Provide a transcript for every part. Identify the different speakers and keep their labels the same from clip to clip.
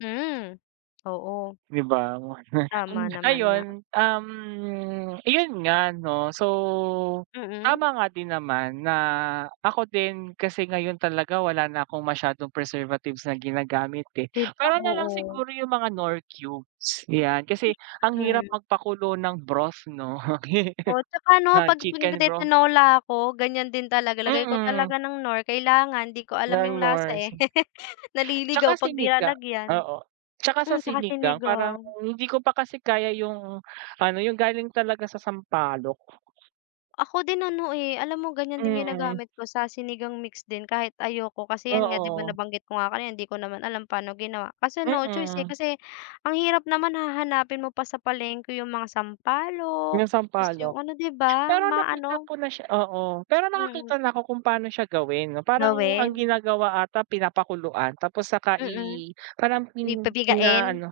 Speaker 1: Hmm, oo.
Speaker 2: 'Di ba,
Speaker 1: Tama naman nga.
Speaker 2: ayun, um, iyon nga 'no so
Speaker 1: Mm.
Speaker 2: tama nga din naman na ako din kasi ngayon talaga wala na akong masyadong preservatives na ginagamit eh,
Speaker 1: 'Di ba
Speaker 2: puwera nalang
Speaker 1: oo.
Speaker 2: siguro yung mga Knorr cubes 'yan kasi ang
Speaker 1: M,
Speaker 2: hirap
Speaker 1: mm.
Speaker 2: magpakulo ng broth 'no,
Speaker 1: O at saka 'no
Speaker 2: ng
Speaker 1: kapag
Speaker 2: chicken broth
Speaker 1: nagti-Tinola ako ganiyan din talaga lagay ko
Speaker 2: Mm.
Speaker 1: talaga ng Knorr kailangan di ko alam
Speaker 2: Ng
Speaker 1: yung lasa
Speaker 2: Knorr
Speaker 1: eh,
Speaker 2: si. At saka
Speaker 1: naliligaw kapag di
Speaker 2: Sinigang
Speaker 1: lalagyan.
Speaker 2: oo at saka sa
Speaker 1: Hmm at saka
Speaker 2: Sinigang parang
Speaker 1: Sinigang.
Speaker 2: hindi ko pa kasi kaya yung ano yung galing talaga sa sampalok.
Speaker 1: Ako din ano eh, alam mo ganiyan din
Speaker 2: Mm.
Speaker 1: ginagamit ko sa Sinigang mix din kahit ayoko kasi 'yan nga 'di ba
Speaker 2: Oo.
Speaker 1: nabanggit ko nga kanina, hindi ko naman alam paano ginawa, kaso no choice eh
Speaker 2: Mm.
Speaker 1: kasi ang hirap naman hahanapin mo pa sa palengke yung mga sampalok
Speaker 2: 'Yung
Speaker 1: tapos yung
Speaker 2: sampalok,
Speaker 1: ano 'di ba
Speaker 2: pero nakita
Speaker 1: maano
Speaker 2: ko na siya oo pero
Speaker 1: Mm.
Speaker 2: nakakita na ako kung pano siya gawin parang ang
Speaker 1: Gawin.
Speaker 2: ginagawa ata pinapakuluan tapos saka
Speaker 1: Mm,
Speaker 2: i, parang
Speaker 1: pi i
Speaker 2: pin
Speaker 1: pipigain.
Speaker 2: pinaano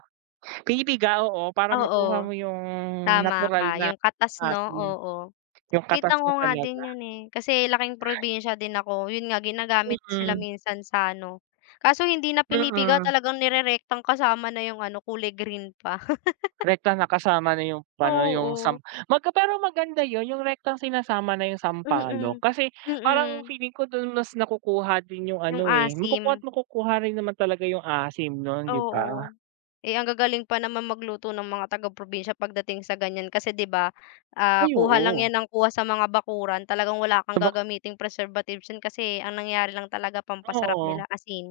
Speaker 2: pinipiga oo para makuha
Speaker 1: Oo,
Speaker 2: mo 'yung
Speaker 1: tama
Speaker 2: natural
Speaker 1: ka
Speaker 2: na
Speaker 1: 'yung katas 'no
Speaker 2: asim
Speaker 1: oo.
Speaker 2: 'yung katas
Speaker 1: Kita
Speaker 2: niya
Speaker 1: ko nga
Speaker 2: talaga.
Speaker 1: din 'yun eh kasi laking probinsya din ako, yun nga ginagamit sila
Speaker 2: Mm.
Speaker 1: minsan sa ano kaso hindi na pinipiga
Speaker 2: Mm.
Speaker 1: talagang nirerektang kasama na yung ano kulay green pa.
Speaker 2: Rektang nakasama na 'yung ano yung sam
Speaker 1: Oo.
Speaker 2: magka pero maganda 'yun 'yung rektang sinasama na 'yung sampalok
Speaker 1: Mm,
Speaker 2: kasi parang
Speaker 1: mm.
Speaker 2: feeling ko dun mas nakukuha din yung
Speaker 1: Yung
Speaker 2: ano eh
Speaker 1: asim.
Speaker 2: makukuha't-makukuha rin naman talaga 'yung asim nun 'di
Speaker 1: Oo,
Speaker 2: ba?
Speaker 1: eh ang gagaling pa naman magluto ng mga taga-probinsya pagdating sa ganiyan kasi 'di ba, ah
Speaker 2: Ay
Speaker 1: kuha lang
Speaker 2: oo.
Speaker 1: 'yan ng kuha sa mga bakuran talagang wala kang
Speaker 2: Sabak
Speaker 1: gagamiting preservatives diyan kasi ang nangyari lang talaga pampasarap
Speaker 2: Oo.
Speaker 1: nila asin.